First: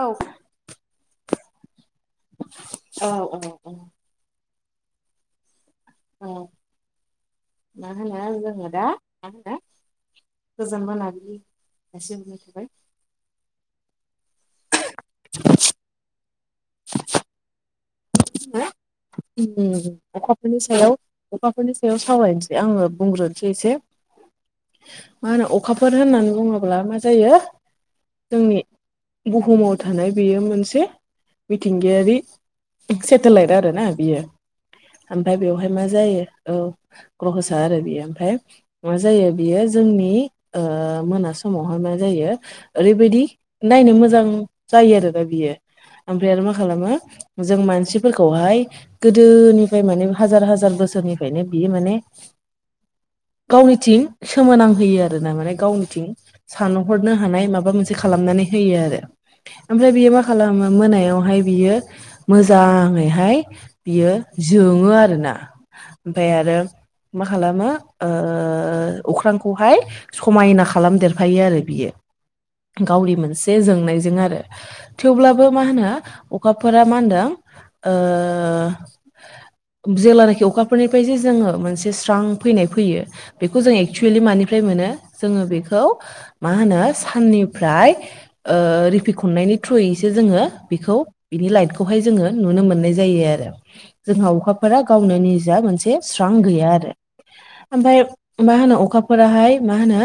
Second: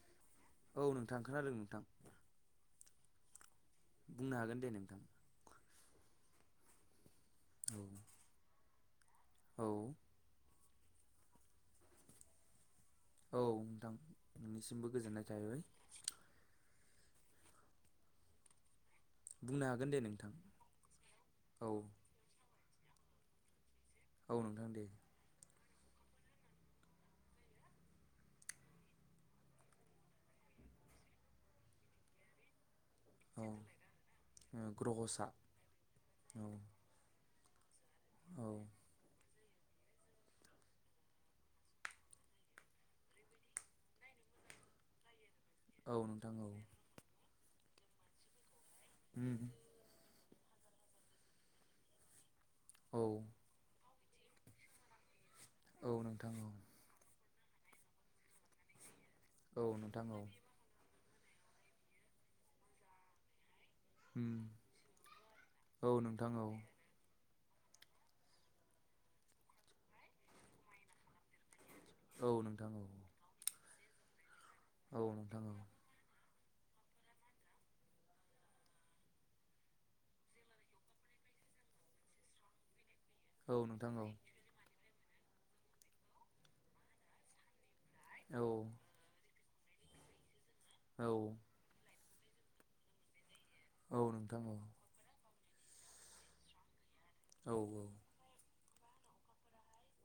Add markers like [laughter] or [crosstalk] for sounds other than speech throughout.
औ औ नोंथां खोनादों नोंथां? औ औ औ बुंनो हागोन दे नोंथां। औ मा होनो जोङो दा मा होनो औ गोजोन मोनाबिलि [inaudible] औ नोंथां नोंनिसिमबो गोजोननाय थाहैबाय। बुंनो उम हागोन दे नोंथां अखाफोरनि सायाव औ अखाफोरनि सायाव सावरायनोसै आङो। बुंग्रोनोसै एसे औ नोंथां दे। मा होनो अखाफोर होननानै बुङोब्ला मा जायो जोंनि बुहुमाव थानाय बेयो मोनसे मिथिंगायारि औ सेटेलाइट आरोना बियो ग्रह'सा ओमफ्राय बेवहाय मा जायो औ ग्रहसा आरो बेयो ओमफ्राय औ मा जायो बियो जोंनि ओ मोना समावहाय मा जायो ओरैबायदि नायनो मोजां जायो आरो दा बियो औ ओमफ्राय नोंथां आरो औ मा खालामो जों मानसिफोरखौहाय गोदोनिफ्राय माने हाजार हाजार बोसोरनिफ्रायनो बियो माने औ गावनिथिं सोमोनांहोयो आरो आरो ना माने औ गावनिथिं नोंथां औ सानहरनो हानाय माबा मोनसे खालामनानै होयो आरो। औ ओमफ्राय नोंथां बियो मा औ खालामो मोनायावहाय बियो मोजाङैहाय बियो जोङो आरोना औ नोंथां औ ओमफ्राय नोंथां औ आरो मा खालामो अख्रांखौहाय समायना खालामदेरफायो आरो औ नोंथां औ नोंथां औ बियो गावनि मोनसे जोंनायजों आरो औ थेवब्लाबो मा होनो अखाफोरा मा होनदों ओ जेलानाखि अखाफोरनिफ्राय जे जोङो मोनसे स्रां फैनाय फैयो औ बेखौ जों नोंथां औ एक्सुयेलि मानिफ्राय मोनो जोङो बेखौ मा होनो साननिफ्राय औ रिफिखननायनि थ्रुयैसो जोङो बेखौ बिनि लाइटखौ खौहाय जोङो नुनो मोननाय जायो आरो जोंहा अखाफोरा गावनो नि जा मोनसे स्रां गैया आरो ओमफ्राय मा होनो अ अखाफोराहाय मा होनो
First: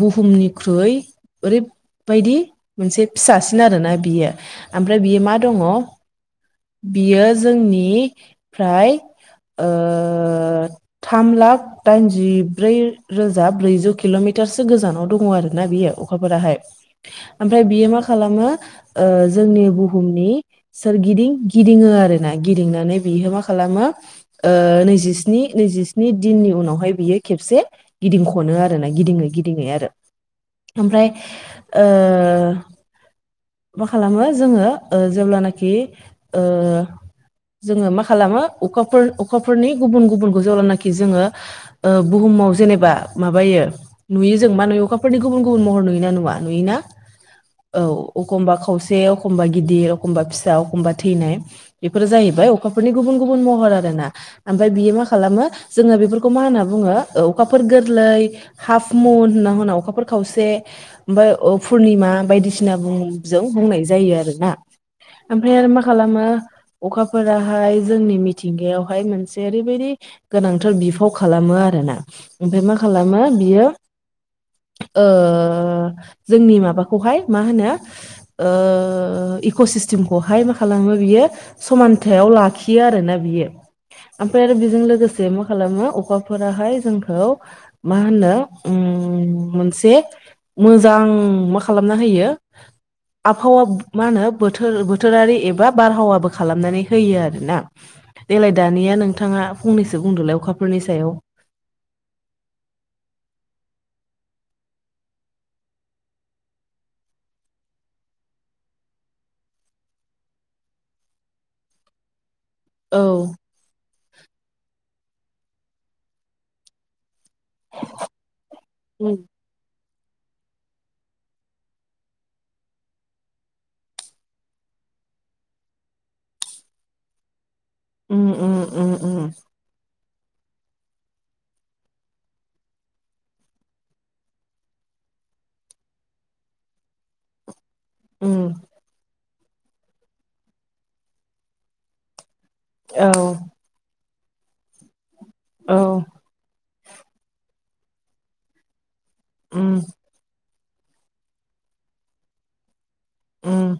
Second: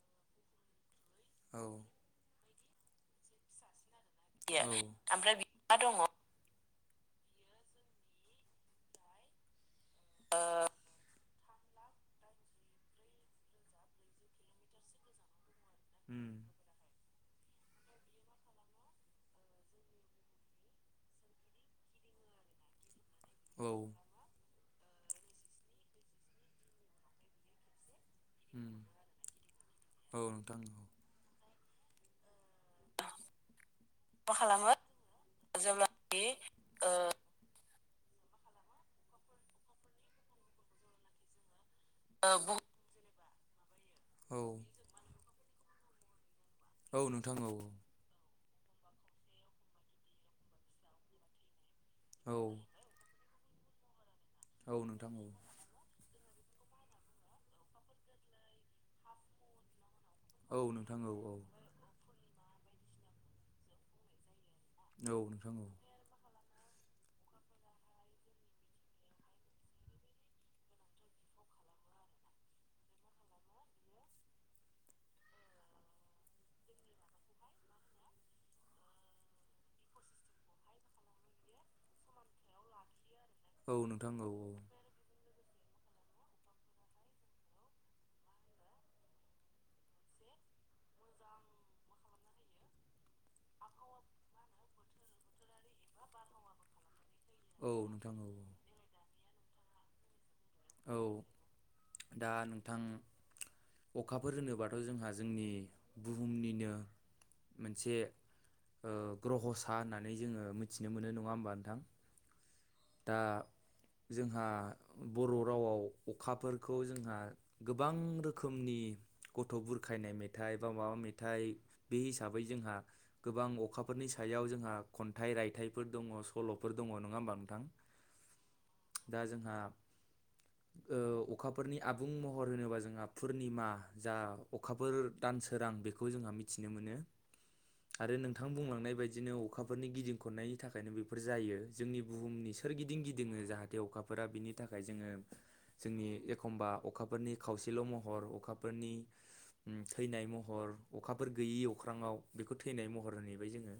बुहुमनिख्रुइ औ ओरैबायदि मोनसे फिसासिन आरोना बियो ओमफ्राय बियो मा मा दङ बियो जोंनि फ्राय थाम लाख दाइनजिब्रै रोजा ब्रैजौ किल'मिटार सो गोजानाव दङ आरो। ना बियो अखाफोराहाय ओमफ्राय बियो मा खालामो जोंनि बुहुमनि सोरगिदिं गिदिङो आरो ना गिदिंनानै बिहयो मा खालामो ओ नैजिस्नि नैजिस्नि दिननि उनावहाय बियो खेबसे गिदिंख गनो औ आरोना गिदिङै गिदिङै आरो औ नोंथां औ ओमफ्राय ओ मा खालामो जोङो जायनाखि जेब्लाखि ओ‌ ओ जोङो मा खालामो अखाफोर अखाफोरनि गुबुन गुबुनखौ जेब्लानाखि जोङो ओ बुहुमाव बुहुम जेनेबा माबायो नुयो औ जों मा नुयो अखाफोरनि गुबुन गुबुन महर नुयो ना नुवा? नुयो ना? औ नोंथां औ एखमबा खावसे एखमबा गिदिर एखमबा फिसा एखमबा थैनाय बेफोरो औ जाहैबाय अखाफोरनि गुबुन गुबुन महर आरो ना। ओमफ्राय औ बियो मा नोंथां औ खालामो जोङो बेफोरखौ खौ मा होनना‌ बुङो अखाफोर गोरलै हाप मुन खावसे औ नोंथां औ औ ओमफ्राय फुर्निमा बायदिसिना बुहुमजों बुंनाय जायो आरो ना। औ नोंथां ओमफ्राय औ आरो मा खालामो अखाफोराहाय जोंनि मिथिंगायावहाय मोनसे ओरैबायदि गोनांथार बिफाव खालामो आरो। ओमफ्राय मा खालामो बियो ओ जोंनि माबाखौहाय मा होनो इक' सिस्टेमखौहाय मा खालामो बियो समानथायाव लाखियो आरोना। औ नोंथां औ ओमफ्राय आरो बिजों लोगोसे मा खालामो अखाफोराहाय जोंखौ मा होनो मोनसे मोजां मा खालामना होयो आबहावा मा होनो बोथोरारि एबा बारहावाबो खालामनानै होयो आरोोना औ नोंथां औ देग्लाय दानिया नों नाङा फंनैसो बुंदोलाय अखा औ दा नोंथां अखाफोर होनोबाथ' जोंहा जोंनि बुहुमनिनो मोनसे ग्रह'सा होननानै जोङो मिथिनो मोनो नङा होमबा नोंथां? औ दा जोंहा बर' रावआव अखाफोरखौ जोंहा गोबां रोखोमनि उम गथ'फोर बुरखायनाय मेथाइ बा माबा मेथाइ बे हिसाबै जोंहा गोबां अखाफोरनि सायाव जोंहा खन्थाइ रायथाइफोर दङ सल'फोर दङ नङा होमबा नोंथां? उ उ उ उ। दा [inaudible] ओ अखाफोरनि आबुं महर होनोबा जोंहा पुर्निमा जा अखाफोर दानसोरां रां बेखौ जोंहा मिथिनो मोनो। आरो उम नोंथां बुंलांनाय बायदिनो अखाफोरनि गिदिं खननायनि थाखायनो बेफोर जायो जोंनि बुहुमनि सोर गिदिं औ गिदिङो जाहाथे अखाफोरा बिनि थाखाय जोङो औ जोंनि एखमबा अखाफोरनि खावसेल' महर अखाफोरनि उम थैनाय महर अखाफोर गैयि अख्रांङाव बेखौ थैनाय महर हरहैबाय उम जोङो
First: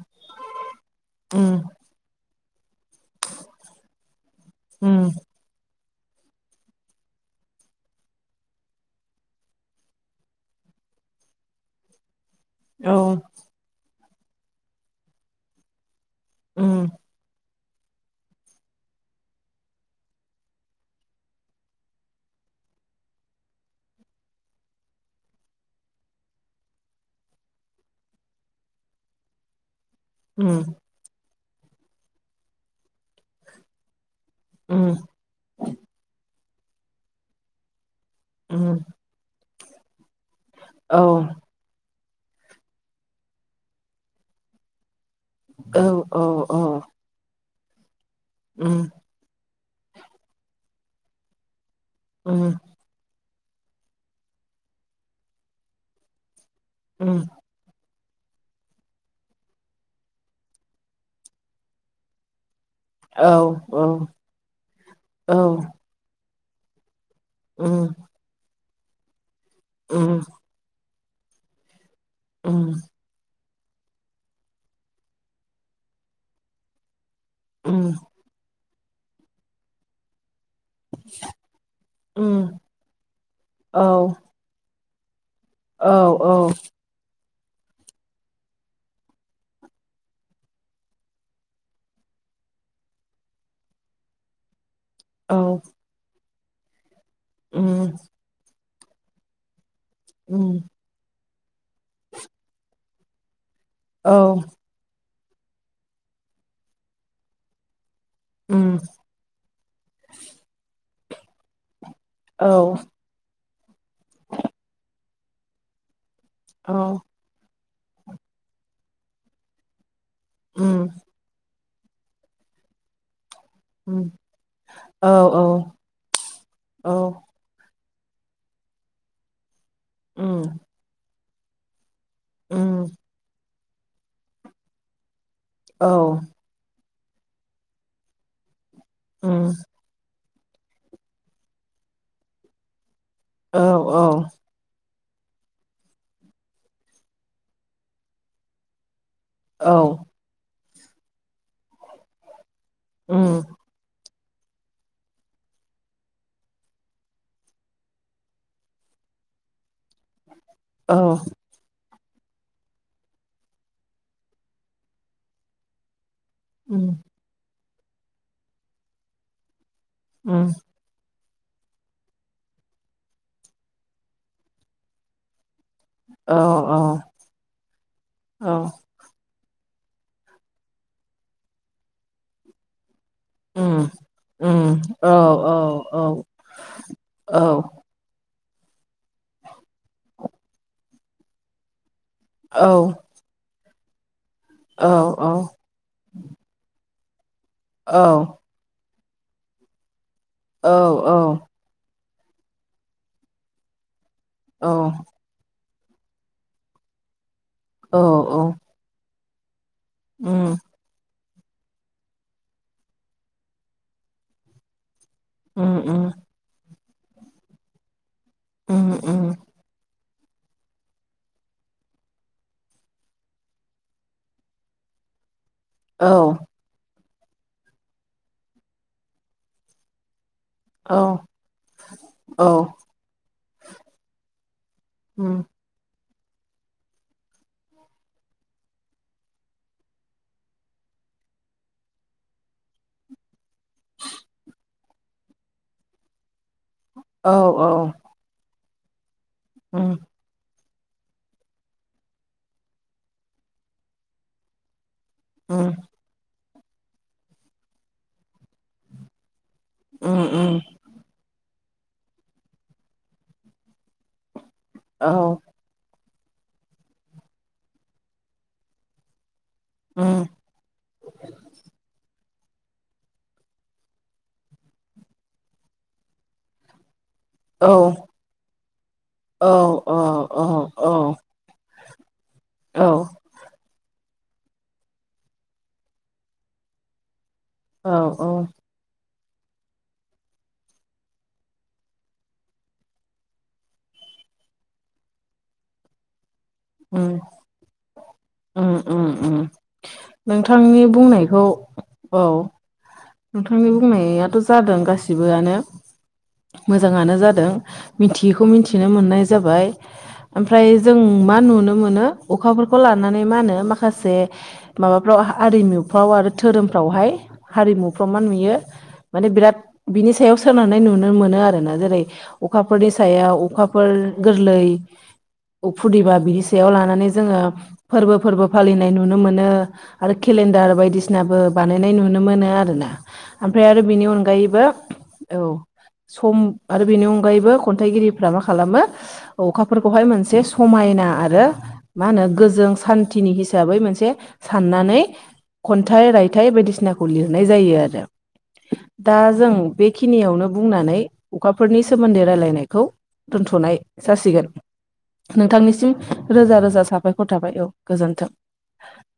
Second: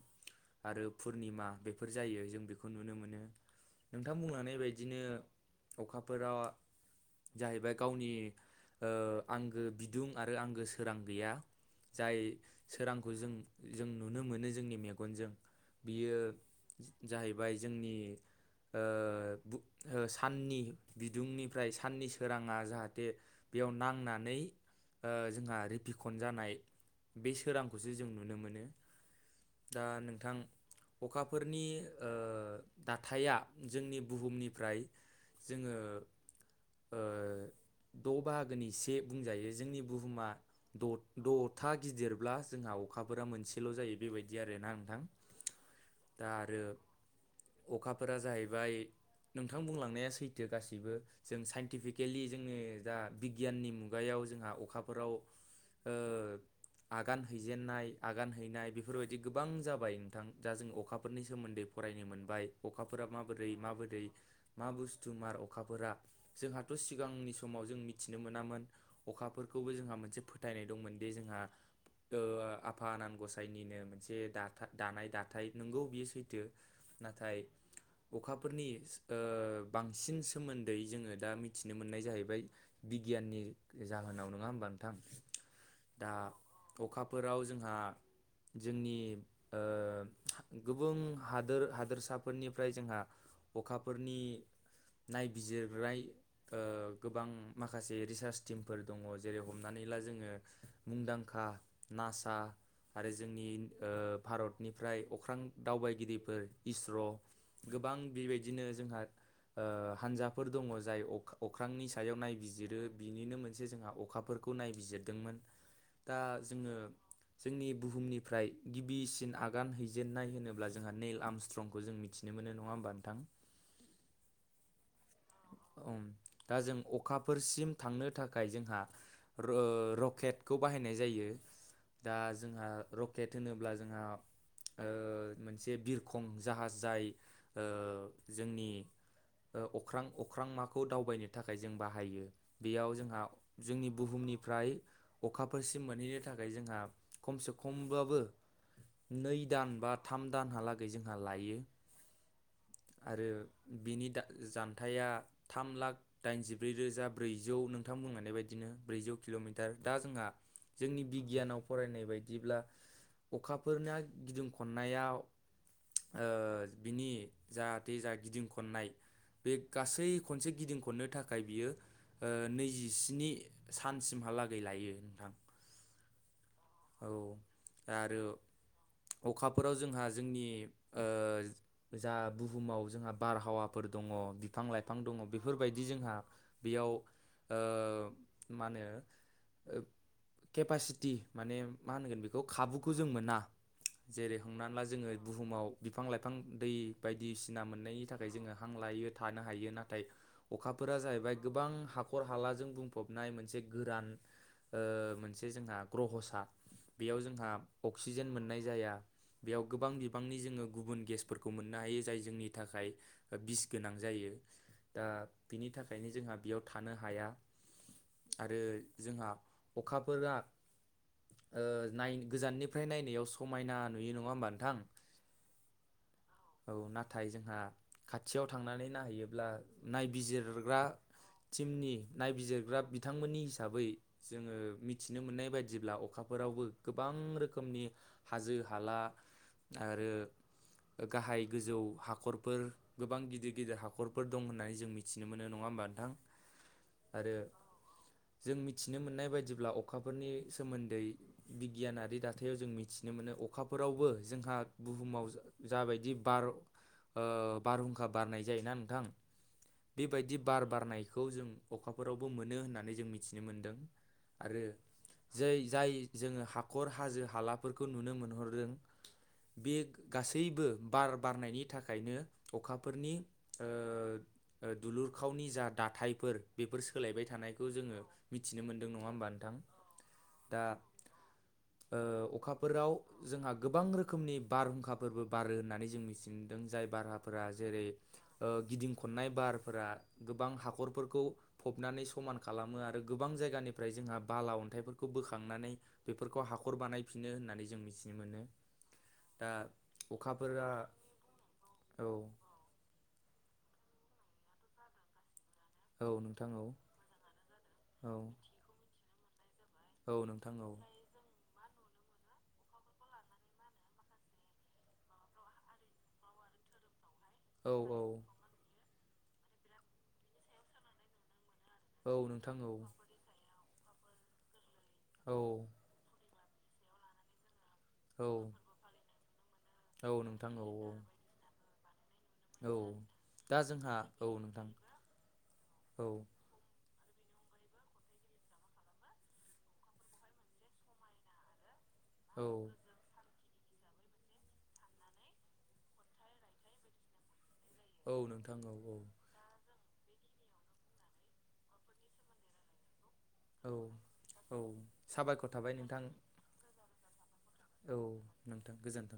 आरो पुर्निमा उम बेफोर जायो जों बेखौ खौ नुनो मोनो नोंथां बुंनानै बदिनो उम अखाफोराव जाहैबाय गावनि आंगो बिदुं आरो आंगो सोरां गैया। जाय औ सोरांखौ जों जों नुनो मोनो जोंनि मेगनजों। बियो उम जाहैबाय जोंनि साननि बिदुंनिफ्राय साननि सोराङा जाहाथे बेयाव नांनानै जोंहा रिपिकन जानाय बे सोरांखौसो जों नुनो मोनो। दा नोंथां उम अखाफोरनि ओ दाथाया जोंनि बुहुमनिफ्राय उम जोङो द' बाहागोनि उम से बुंजायो जोंनि बुहुमा औ द'था गिदिर ब्ला जोंहा अखाफोरा मोनसेल' जायो बेबायदि आरोना नोंथां। औ औ दा औ आरो अखाफोरा जाहैबाय उम नोंथां बुंलांनाया सैथो गासैबो जों साइन टिफिकेलि उम जोंङो दा बिगियाननि मुगायाव जोंहा अखाफोराव ओ उम आगान हैजेननाय आगान हैनाय बेफोरबायदि गोबां जाबाय नोंथां दा जों अखाफोरनि सोमोन्दै फरायनो मोनबाय अखाफोरा औ माबोरै औ माबोरै मा बुस्थु मार औ अखाफोरा जोंहाथ सि सिगांनि समाव जों उम मिथिनो मोनामोन अखाफोरखौबो जोंहा मोनसे उम फोथायनाय दंमोन दि जोंहा ओ उम आफा आनान‌ गस साइनिनो मोनसे दानाथा दानाय दाथाय नोंगौ बियो सैथो नाथाय उम अखाफोरनि ओ बांसिन सोमोन्दै जोंङो दा मिथिनो मोननाय उम जाहैबाय बिगियाननि औ जाहोनाव नोंङा होमबा नोंथां। औ औ। फोराव जोंहा जोंनि ओ गुबुन हादोर हादोरसाफोरनिफ्राय जोंहा अखा फोरनि औ नायबिजिरनाय ओ गोबां माखासे उम रिसार्च टिम फोर दंङ जेरै हमनानै ला जोंङो उम मुंदां खा नासा आरो जोंनि ओ औ भारतनिफ्राय अख्रां दावबायगिरिफोर इस्र' गोबां बि दिनो उम जोंहा ओ हान्जाफोर दंङ जाय अख अख्रांनि सायाव औ नायबिजिरो बिनिनो मोनसे जोंहा अखाफोरखौ नायबिजिरदोंमोन। दा जोंङो औ जोंनि बुहुमनिफ्राय गिबिसिन आगान है जेननाय होनोब्ला उम जोंहा नील आर्मस्ट्रांगखौ मिथिनो मोन नङा होमबा नोंथां। उम औ औ ओम दा जों औ अखाफोरसिम थांनो थाखाय जोंहा र' ओ उम रकेटखौ बाहायनाय जायो। दा जोंहा उम रकेट होनोब्ला जोंहा ओ मोनसे औ बिरखं जाहाज जाय ओ जोंनि उम ओ अख अख्रां माखौ दावबायनो थाखाय जों बाहायो बेयाव जों हा औ जोंनि औ बुहुमनिफ्राय अखाफोरसिम मोनहैनो थाखाय जोंहा खमसे खमबाबो नै दान औ बा थाम दानहालागै जोंहा लायो। आरो उम बिनि दा जान थाया थाम लाख दाइनजिब्रै रोजा ब्रैजौ नोंथां बुंलांनाय बायदिनो ब्रैजौ किल'मिटार। दा जोंहा औ जोंनि बिगियानाव फरायनाय। बायदिब्ला अखाफोरना गिदिं खननायाव ओ उम बिनि जाहाथे जा गिदिं खननाय बे गासै उम खनसे गिदिं खननो थाख खाय बियो ओ नैजिस्नि सानसिमहालागै लायो नोंथां। औ आरो। औ अखाफोराव जोंहा जोंनि ओ जा बुहुमाव जोंहा। बारहावाफोर उम दंङ बिफां उम लाइफां औ दंङ बेफोरबायदि औ जोंहा बेयाव औ ओ माहोनो केपासिटि माने मा होनगोन बेखौ औ खाबुखौ जों मोना जेरै हमनानै ला औ जोंङो बुहुमाव बिफां लाइफां दै दिसिना औ मोननायनि थाखाय जोनङो हां लायो थानो हायो नाथाय औ अखाफोरा जाहैबाय गोबां हाब खर हालाजों बुंफबनाय मोनसे गोरान औ ओ मोनसे जोंहा। ग्रह'सा बेयाव जोंहा औ अक्सिजेन औ मोननाय जाया बेयाव गोबां बिबांनि उम जोंङो गुबुन गेस फोरखौ मोननो हायो जाय जोंनि थाखाय बिस गोनां जायो। दा बिनि उम थाखायनो उम जोंहा बेयाव थानो हाया। आरो उम उम जोंहा अखाफोरा। ओ नाय गोजाननिफ्राय नायनायाव समायना नुयो नङा होमबा नोंथां? औ। औ नाथाय जोंहा खाथियाव थांनानै नायहैयोब्ला नायबिजिर ग्रा औ टिमनि औ नायबिजिरग्रा बिथांमोननि हिसाबै जोङो मिथिनो उम मोननाय ब्ला अखाफोरावबो गोबां रोखोमनि हाजो हाला आरो गाहाय गोजौ हाखरफोर गोबां गिदिर गिदिर हाखरफोर दं होननानै जों मिथिनो मोनो नङा ओमबा नोंथां औ आरो औ जों मिथिनो मोननाय बायदिब्ला उम अखाफोरनि सोमोन्दै बिगियानारि दाथायाव जों मिथिनो मोनो अखाफोरावबो जोंहा बुहुमाव उम जाबायदि बार ओ बारहुंखा बारनाय जायोना नोंथां उम बेबायदि उम बार बारनायखौ जों अखाफोरावबो मोनो होननानै जों मिथिनो मोनदों। आरो औ जै जाय जोङो हाखर हाजो हालाफोरखौ नुनो मोनहरदों। बे उम गासैबो बार बारनायनि थाखायनो अखाफोरनि ओ ओ दुलुरखावनि जा दाथायफोर बेफोर सो सोलायबाय औ थानायखौ जोङो मिथिनो मोनदों नङा होमबा नोंथां? अ दा अ ओ अखाफोराव जोंहा गोबां रो खोमनि बारहुंखाफोरबो बारो होननानै जों मिथिदों जाय बाराफोरा जेरै ओ गिदिं खननाय बार फोर गोबां हाखरफोरखौ फबनानै समान खालामो आरो गोबां जायगानिफ्राय जोंहा बाला अन्थाइफोरखौ बोखांनानै फोरखौ हाखर उम बानायफिनो होननानै जों मिथिनो मोनो उम उम दा अखाफोरा बेखौ औ नोंथांनि बुंनायाथ' जादों गासिबोआनो। औ नोंथां। औ मोजाङानो जादों औ मिथियैखौ मिथिनो मोननाय जाबाय औ नोंथां ओमफ्राय औ जों मा नुनो मोन नो अखाफोरखौ लानानै मा होनो माखासे माबाफ्राव आरिमुफ्राव आरो धोरोमफ्रावहाय औ हारिमु औ यो माने बिराद बिनि सायाव सोननानै नुनो मोनो आरोना। जेरै औ नोंथां औ अखाफोरनि सायाव अखाफोर गोरलै औ फुदिबा बिदि सायाव लानानै जोङो फोरबो औ फोरबो फालिनाय नुनो मोनो आरो औ नोंथां औ केलेन्डार बायदिसिनाबो बानायनाय नु नुनो मोनो आरो औ ना। दा ओमफ्राय आरो जोंहा बेनि औ अनगायैबो नोंथां औ औ सम आरो बेनि अ नगायैबो खन्थाइगिरिफ्रा मा खालामो अखाफोरखौहाय मोनसे समायना आरो मा होनो औ गोजों सान्थिनि हि साबै मोनसे साननानै खन्थाइ रायथाइ बायदिसिनाखौ लिरनाय जायो। औ नोंथां औ दा जों बेखिनियावनो बुंनानै अखाफोरनि सोमोन्दै रायलायनायखौ औ दोनथ'नाय जासिगोन औ साबायखर थाबाय नोंथांनिसिम नोंथां रोजा रोजा साबाय खर थाबाय औ गोजोन्थों। नोंथां गोजोन्थों